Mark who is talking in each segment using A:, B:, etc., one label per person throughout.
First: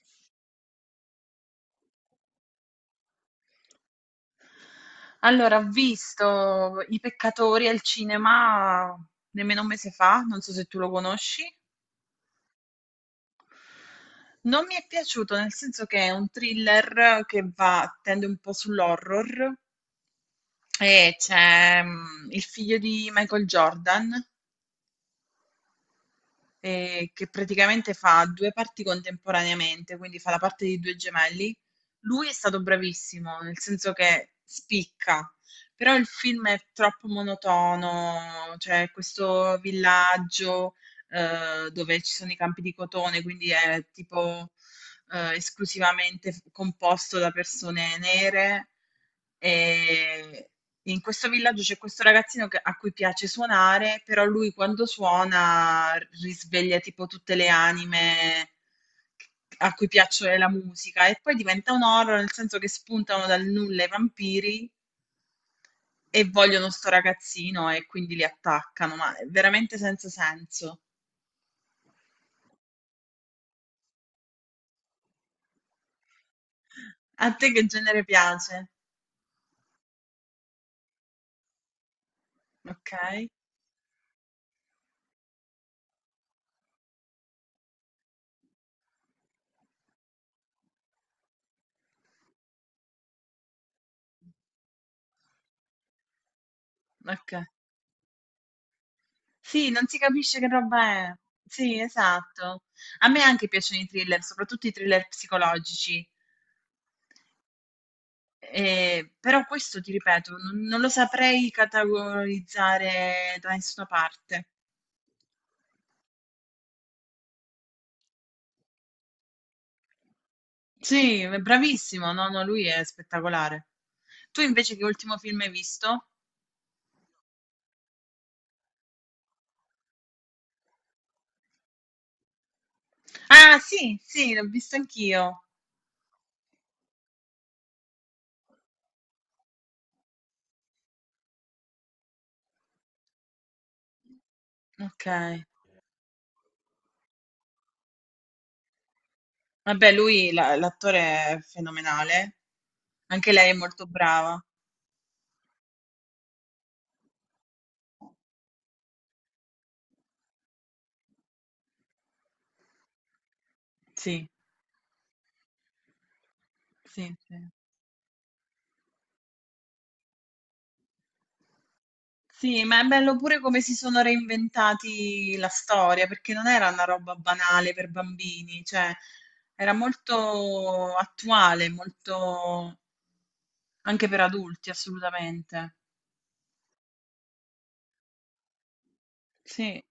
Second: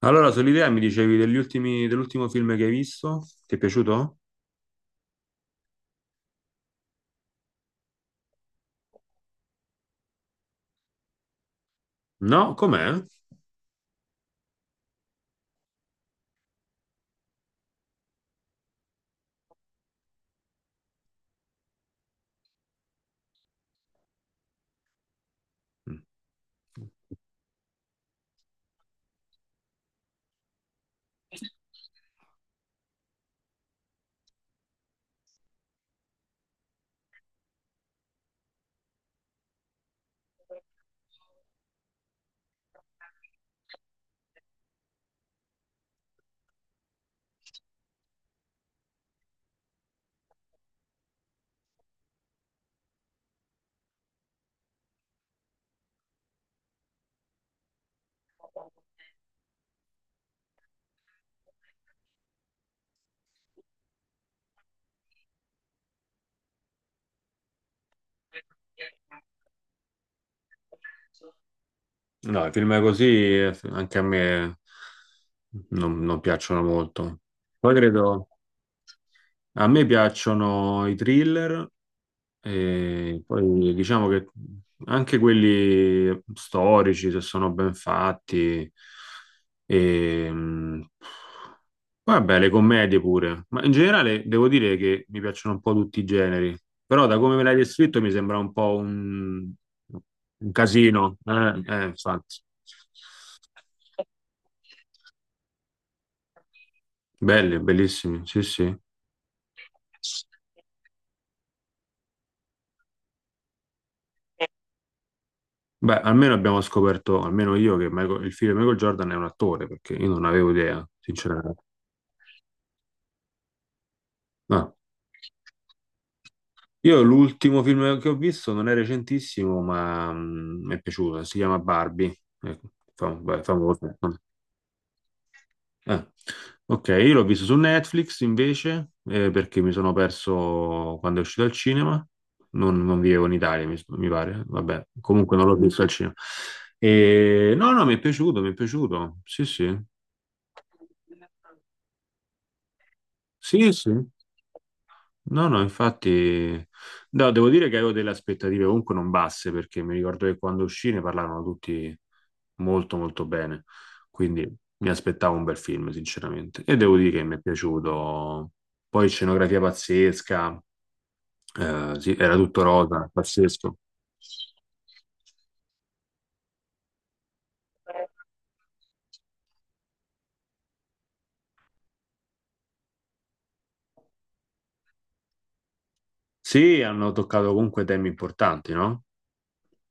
A: Allora, sull'idea mi dicevi dell'ultimo film che hai visto? Ti è piaciuto?
B: Allora, ho visto I Peccatori al cinema nemmeno un mese fa, non so se tu lo conosci.
A: No? Com'è?
B: Non mi è piaciuto, nel senso che è un thriller che va, tende un po' sull'horror e c'è il figlio di Michael Jordan
A: Mm.
B: che praticamente fa due parti contemporaneamente, quindi fa la parte di due gemelli. Lui è stato bravissimo, nel senso che spicca, però il film è troppo monotono, cioè questo villaggio dove ci sono i campi di cotone, quindi è tipo esclusivamente composto da persone nere e in questo villaggio c'è questo ragazzino a cui piace suonare, però lui quando suona risveglia tipo tutte le anime a cui piace la musica e poi diventa un horror nel senso che spuntano dal nulla i vampiri e vogliono sto ragazzino e quindi li attaccano, ma è veramente senza senso.
A: No, i film così anche a me non piacciono molto.
B: A te che
A: Poi
B: genere
A: credo,
B: piace?
A: a me piacciono i thriller.
B: Ok,
A: E poi diciamo che anche quelli storici, se sono ben fatti, e, vabbè, le commedie pure, ma in generale devo dire che mi piacciono un po' tutti i generi, però da
B: ok.
A: come me l'hai descritto mi sembra un po'
B: Sì, non si capisce che
A: un
B: roba è.
A: casino,
B: Sì,
A: infatti.
B: esatto. A me anche piacciono i thriller, soprattutto i thriller psicologici.
A: Belli, bellissimi, sì, sì.
B: Però questo ti ripeto, non lo saprei categorizzare da nessuna parte.
A: Beh, almeno abbiamo scoperto, almeno io, che il figlio di Michael Jordan è un attore, perché io non avevo idea,
B: Sì, è
A: sinceramente.
B: bravissimo, no, no, lui è spettacolare. Tu
A: Ah.
B: invece che ultimo film hai visto?
A: Io l'ultimo film che ho visto non è recentissimo, ma mi è piaciuto, si chiama Barbie. Ecco,
B: Ah,
A: famoso.
B: sì, sì, l'ho visto anch'io.
A: Ah, ok, io l'ho visto su Netflix invece, perché mi sono perso quando è uscito al cinema. Non vivevo in Italia, mi pare. Vabbè,
B: Ok.
A: comunque non l'ho visto al cinema. E, no, no, mi è piaciuto, mi è piaciuto. Sì, sì.
B: Vabbè, lui, l'attore è fenomenale. Anche lei è
A: Sì,
B: molto
A: sì.
B: brava.
A: No, no, infatti, no, devo dire che avevo delle aspettative comunque non basse perché mi ricordo che quando uscì ne parlavano tutti molto molto bene,
B: Sì,
A: quindi mi aspettavo un bel film, sinceramente, e devo dire
B: sì,
A: che mi
B: sì.
A: è piaciuto. Poi scenografia pazzesca, sì, era
B: Sì,
A: tutto
B: ma è
A: rosa,
B: bello pure come si
A: pazzesco.
B: sono reinventati la storia, perché non era una roba banale per bambini, cioè era molto attuale, molto anche per adulti, assolutamente.
A: Sì, hanno toccato comunque temi importanti, no?
B: Sì,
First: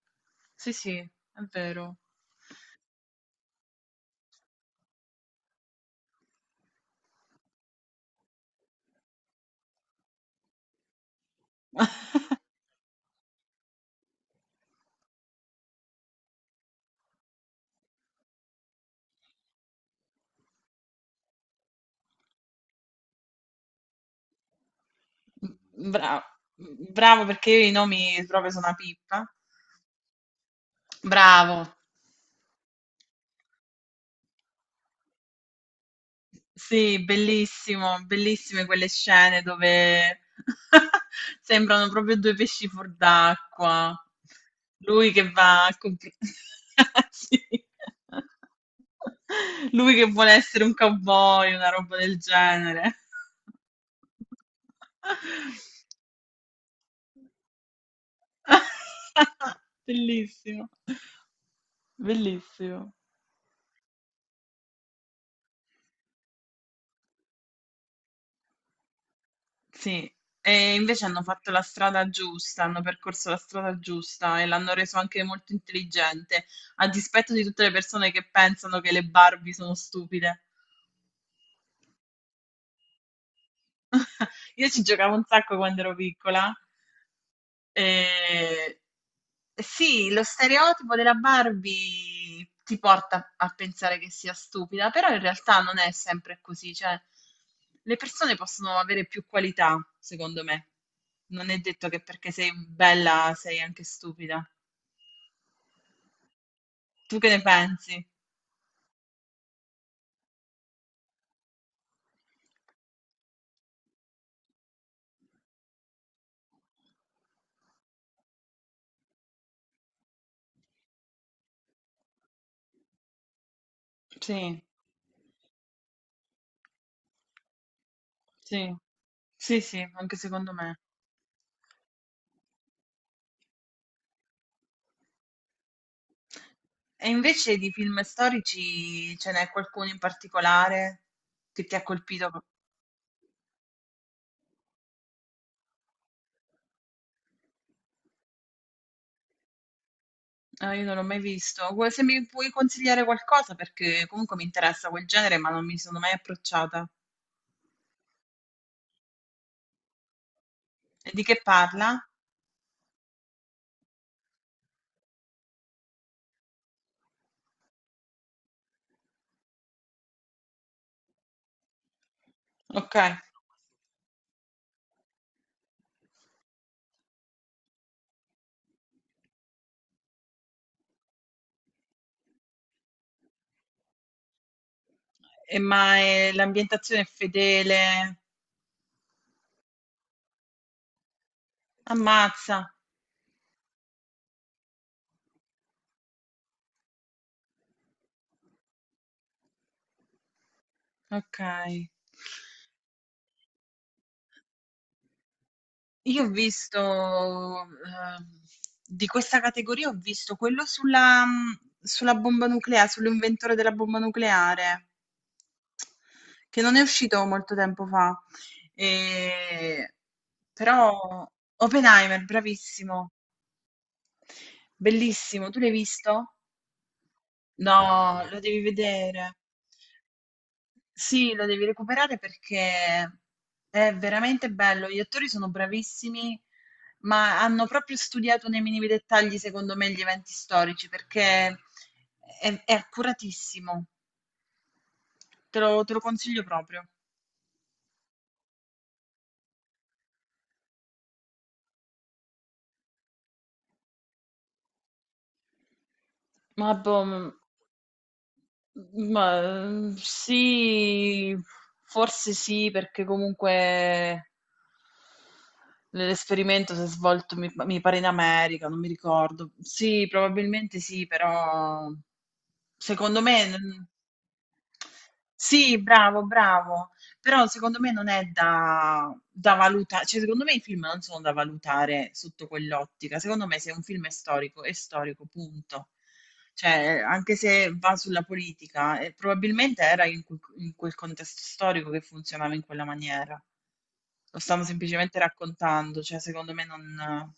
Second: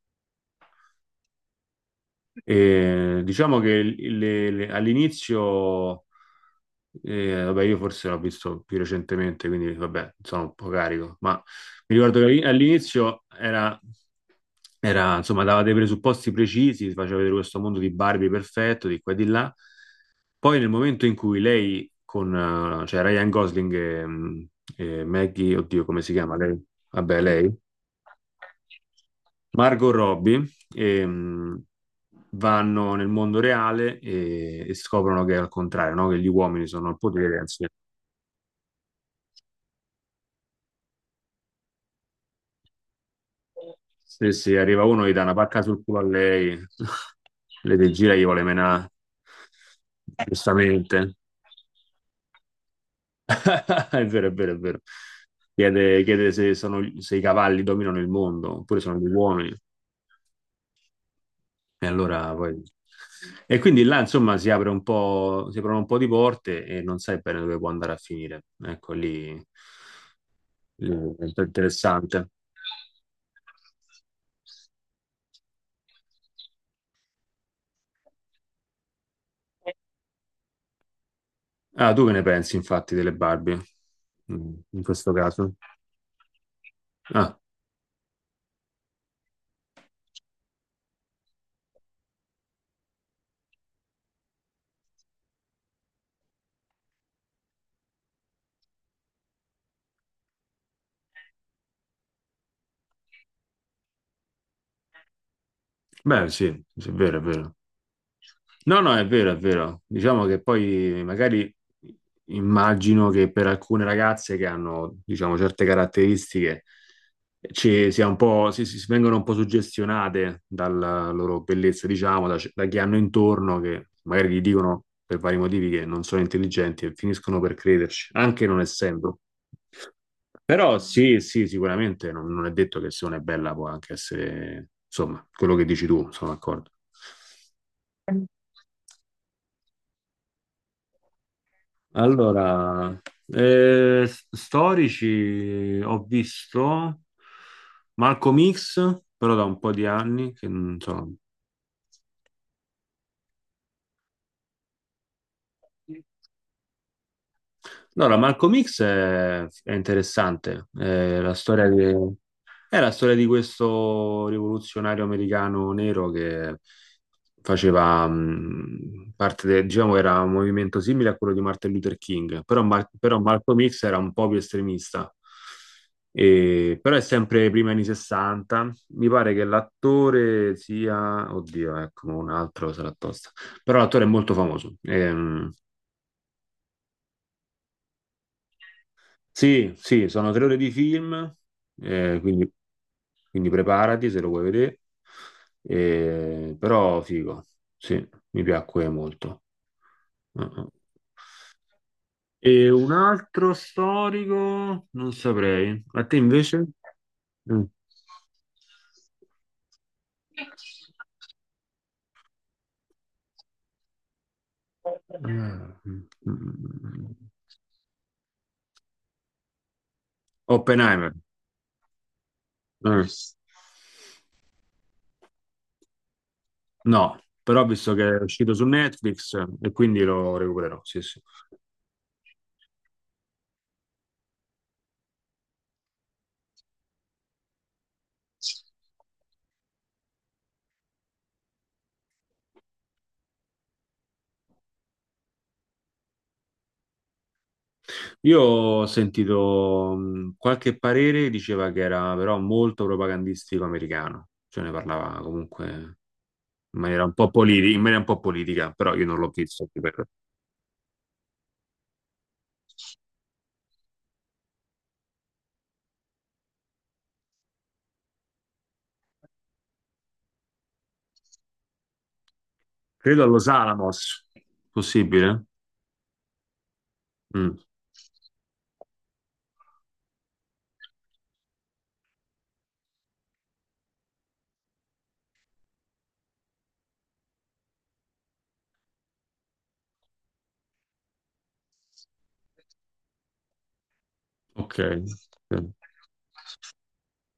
B: sì, sì, è vero.
A: E diciamo che all'inizio, vabbè, io forse l'ho visto più recentemente, quindi vabbè, sono un po' carico, ma mi ricordo che all'inizio era, insomma, dava dei presupposti precisi, ti faceva vedere questo mondo di Barbie perfetto, di qua e di là. Poi nel momento in cui cioè Ryan Gosling e, e Maggie, oddio, come si
B: Bravo,
A: chiama lei? Vabbè,
B: bravo perché
A: lei.
B: io i nomi proprio sono una pippa.
A: Margot Robbie
B: Bravo,
A: ehm, vanno nel mondo reale e scoprono che è al contrario, no? Che gli uomini sono al
B: sì,
A: potere, anzi,
B: bellissimo, bellissime quelle scene dove sembrano proprio due pesci fuor d'acqua.
A: se arriva uno
B: Lui
A: gli dà
B: che
A: una pacca
B: va a
A: sul culo
B: comp-
A: a lei,
B: Sì.
A: le degira e gli vuole menare,
B: Lui che vuole essere un
A: giustamente.
B: cowboy, una roba del genere.
A: È vero, è vero, è vero. Chiede se, se i cavalli dominano il mondo oppure sono gli uomini.
B: Bellissimo,
A: E allora poi...
B: bellissimo.
A: E quindi là, insomma, si aprono un po' di porte e non sai bene dove può andare a finire. Ecco,
B: Sì, e
A: lì è
B: invece
A: un
B: hanno
A: po'
B: fatto la strada
A: interessante.
B: giusta, hanno percorso la strada giusta e l'hanno reso anche molto intelligente, a dispetto di tutte le persone che pensano che le Barbie sono stupide.
A: Ah, tu che ne pensi, infatti, delle Barbie, mm,
B: Io ci
A: in
B: giocavo
A: questo
B: un
A: caso?
B: sacco quando ero piccola.
A: Ah,
B: Eh, sì, lo stereotipo della Barbie ti porta a pensare che sia stupida, però in realtà non è sempre così, cioè le persone possono avere più qualità, secondo me. Non è detto che perché sei bella sei anche stupida.
A: beh, sì, sì, è
B: Tu
A: vero, è
B: che ne
A: vero.
B: pensi?
A: No, no, è vero, è vero. Diciamo che poi magari immagino che per alcune ragazze che hanno, diciamo, certe caratteristiche ci sia un po', si vengono un po' suggestionate dalla loro bellezza, diciamo, da chi hanno intorno, che magari gli
B: Sì,
A: dicono per vari motivi che non sono intelligenti e finiscono per crederci, anche non
B: sì,
A: essendo.
B: sì, sì, anche secondo me.
A: Però sì, sì, sicuramente non è detto che se una è bella può anche essere, insomma, quello che dici tu, sono d'accordo.
B: E invece di film storici ce n'è qualcuno in particolare che ti ha colpito?
A: Allora, storici ho visto Malcolm X, però da un po' di anni che
B: Ah,
A: non
B: io non l'ho
A: so.
B: mai visto. Se mi puoi consigliare qualcosa, perché comunque mi interessa quel genere, ma non mi sono mai approcciata.
A: Allora, Malcolm X è interessante,
B: E di che parla?
A: è la storia di questo rivoluzionario americano nero che faceva parte del, diciamo, era un movimento simile a quello di Martin Luther King, però,
B: Ok.
A: Malcolm X era un po' più estremista. Però è sempre prima anni 60. Mi pare che l'attore sia, oddio, ecco, un altro sarà tosta. Però l'attore è molto famoso.
B: E ma l'ambientazione è fedele?
A: Sì, sì, sono tre ore di film, quindi.
B: Ammazza.
A: Quindi preparati se lo vuoi vedere. Però figo, sì, mi piacque molto. Uh-uh.
B: Ok.
A: E un altro storico, non saprei. A te
B: Io ho
A: invece?
B: visto,
A: Mm.
B: di questa categoria ho visto quello sulla mhmm, sulla bomba nuclea sull'inventore della bomba nucleare
A: Ah, mm,
B: che non è
A: mm.
B: uscito molto tempo fa. Ehm,
A: Oppenheimer.
B: però Oppenheimer,
A: Mm.
B: bravissimo, bellissimo. Tu l'hai visto?
A: No, però ho
B: No,
A: visto che è
B: no, no. Lo
A: uscito
B: devi
A: su
B: vedere.
A: Netflix e quindi lo recupererò, sì, sì.
B: Sì, lo devi recuperare perché è veramente bello. Gli attori sono bravissimi, ma hanno proprio studiato nei minimi dettagli, secondo me, gli eventi storici perché è accuratissimo. Te lo consiglio proprio.
A: Io ho sentito qualche parere, diceva che era però molto propagandistico americano, cioè ne parlava comunque
B: Ma,
A: in
B: boh,
A: maniera un po'
B: m-
A: in maniera un po' politica, però io non l'ho
B: ma,
A: visto. Ti prego.
B: sì, forse sì, perché comunque l'esperimento si è svolto, mi pare, in America, non mi ricordo. Sì, probabilmente sì, però secondo
A: Credo allo
B: me.
A: Salamos, possibile?
B: Sì, bravo, bravo. Però
A: Mm,
B: secondo me non è da valutare, cioè secondo me i film non sono da valutare sotto quell'ottica. Secondo me se un film è storico, punto. Cioè, anche se va sulla politica, probabilmente era in quel contesto storico che funzionava in quella maniera. Lo stanno
A: ok.
B: semplicemente raccontando, cioè secondo me non,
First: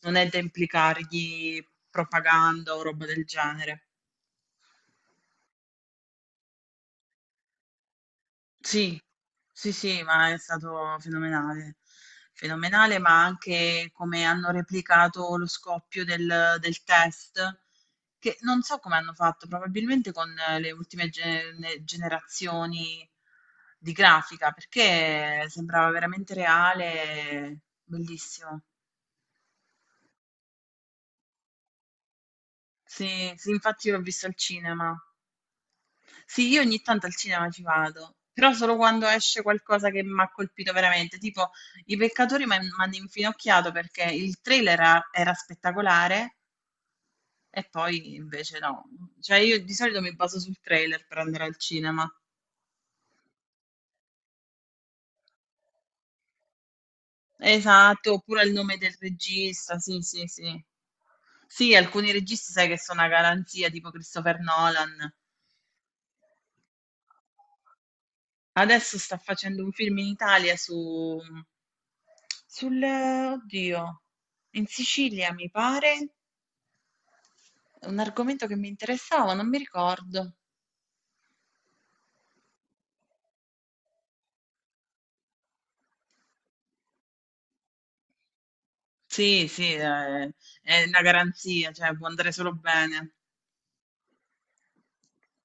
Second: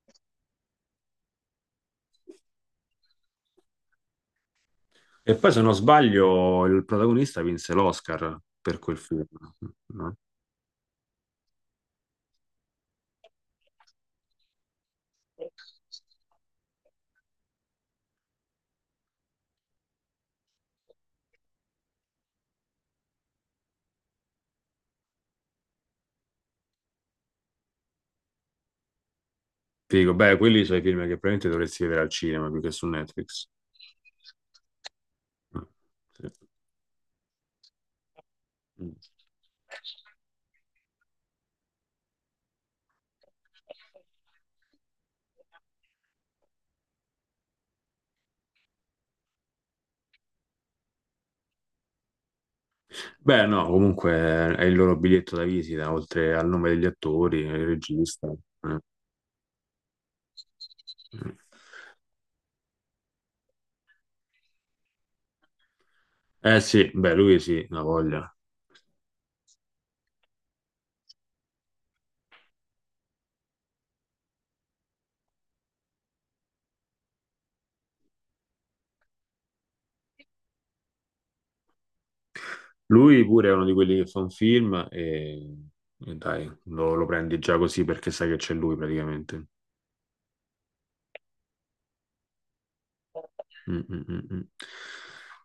B: non è da implicargli propaganda o roba del genere.
A: E poi se non sbaglio il protagonista vinse l'Oscar per quel
B: Sì,
A: film,
B: sì, sì,
A: no?
B: ma è stato fenomenale. Fenomenale, ma anche come hanno replicato lo scoppio del test, che non so come hanno fatto, probabilmente con le ultime generazioni di grafica, perché sembrava veramente reale, bellissimo.
A: Figo, beh, quelli sono i film che probabilmente dovresti vedere al cinema più che su
B: Sì,
A: Netflix.
B: sì, infatti l'ho visto al cinema.
A: Mm, sì.
B: Sì, io ogni tanto al cinema ci vado, però solo
A: Mm.
B: quando esce qualcosa che mi ha colpito veramente, tipo I Peccatori mi hanno infinocchiato perché il trailer era spettacolare e poi invece no. Cioè io di solito mi baso sul trailer per andare al cinema.
A: Beh, no, comunque è il loro biglietto da visita, oltre al nome degli attori, il
B: Esatto,
A: regista.
B: oppure il nome
A: Eh,
B: del regista, sì, sì, sì. Sì, alcuni registi sai che sono una garanzia, tipo Christopher Nolan.
A: Eh, sì, beh, lui sì, una voglia.
B: Adesso sta facendo un film in Italia, oddio, in Sicilia mi pare, un argomento che mi interessava, non mi ricordo.
A: Lui pure è uno di quelli che fa un film e dai, lo prendi già così perché sai che c'è lui
B: Sì,
A: praticamente.
B: sì, è una garanzia, cioè può andare solo bene.
A: Mm, mm, mm, mm.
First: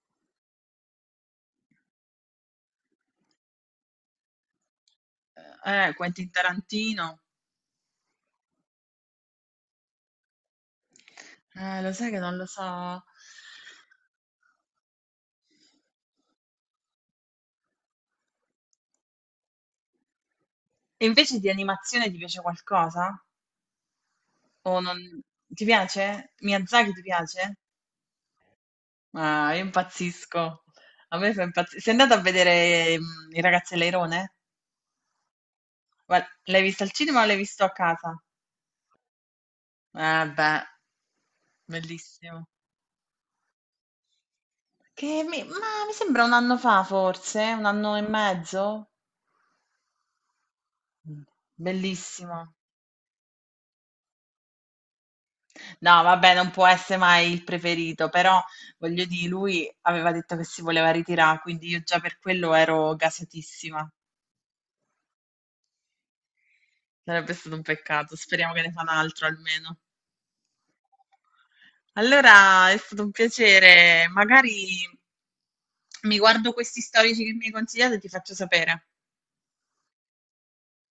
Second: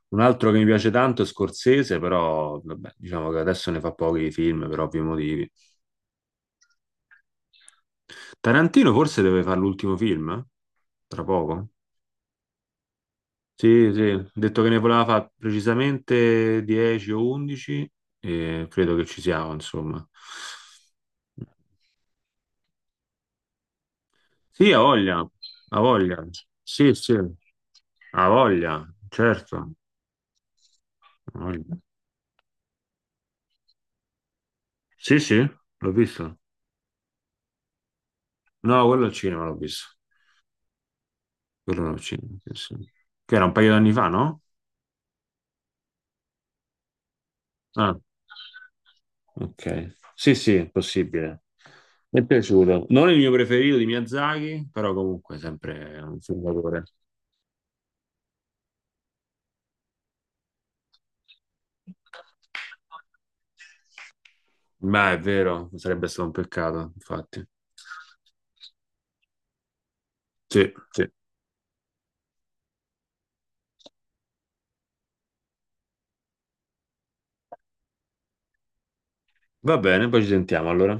A: Un altro che mi piace tanto è Scorsese, però vabbè, diciamo che adesso ne fa pochi di film per ovvi motivi.
B: Quentin Tarantino,
A: Tarantino forse deve fare l'ultimo film, eh? Tra poco.
B: lo sai che non lo so.
A: Sì, sì, ha detto che ne voleva fare precisamente 10 o 11 e credo che ci siamo, insomma.
B: E invece di animazione ti piace qualcosa? O
A: Sì, ha
B: non...
A: voglia,
B: Ti
A: ha
B: piace?
A: voglia.
B: Miyazaki
A: Sì,
B: ti
A: sì,
B: piace?
A: ha voglia,
B: Ah, io
A: certo.
B: impazzisco. A me
A: Ha
B: fa
A: voglia.
B: impazzire. Sei andata a vedere i ragazzi all'Airone?
A: Sì, sì, l'ho
B: Guarda,
A: visto.
B: l'hai visto al cinema o l'hai visto a casa?
A: No, quello al cinema l'ho visto.
B: Eh beh,
A: Quello al cinema,
B: bellissimo.
A: sì, sì. Che era un paio d'anni fa, no?
B: Ma mi sembra un anno fa forse, un
A: Ah,
B: anno e mezzo.
A: ok. Sì, sì, è
B: Mm.
A: possibile. Mi è
B: Bellissimo.
A: piaciuto. Non il mio preferito di Miyazaki, però comunque sempre
B: No,
A: un
B: vabbè,
A: film
B: non può
A: d'autore.
B: essere mai il preferito, però voglio dire, lui aveva detto che si voleva ritirare, quindi io già per quello ero gasatissima.
A: Ma è vero, sarebbe stato un peccato,
B: Sarebbe
A: infatti.
B: stato un peccato. Speriamo che ne fa un altro almeno.
A: Sì, sì.
B: Allora è stato un piacere. Magari mi guardo questi storici che mi hai consigliato e ti faccio sapere.
A: Va bene, poi ci sentiamo allora.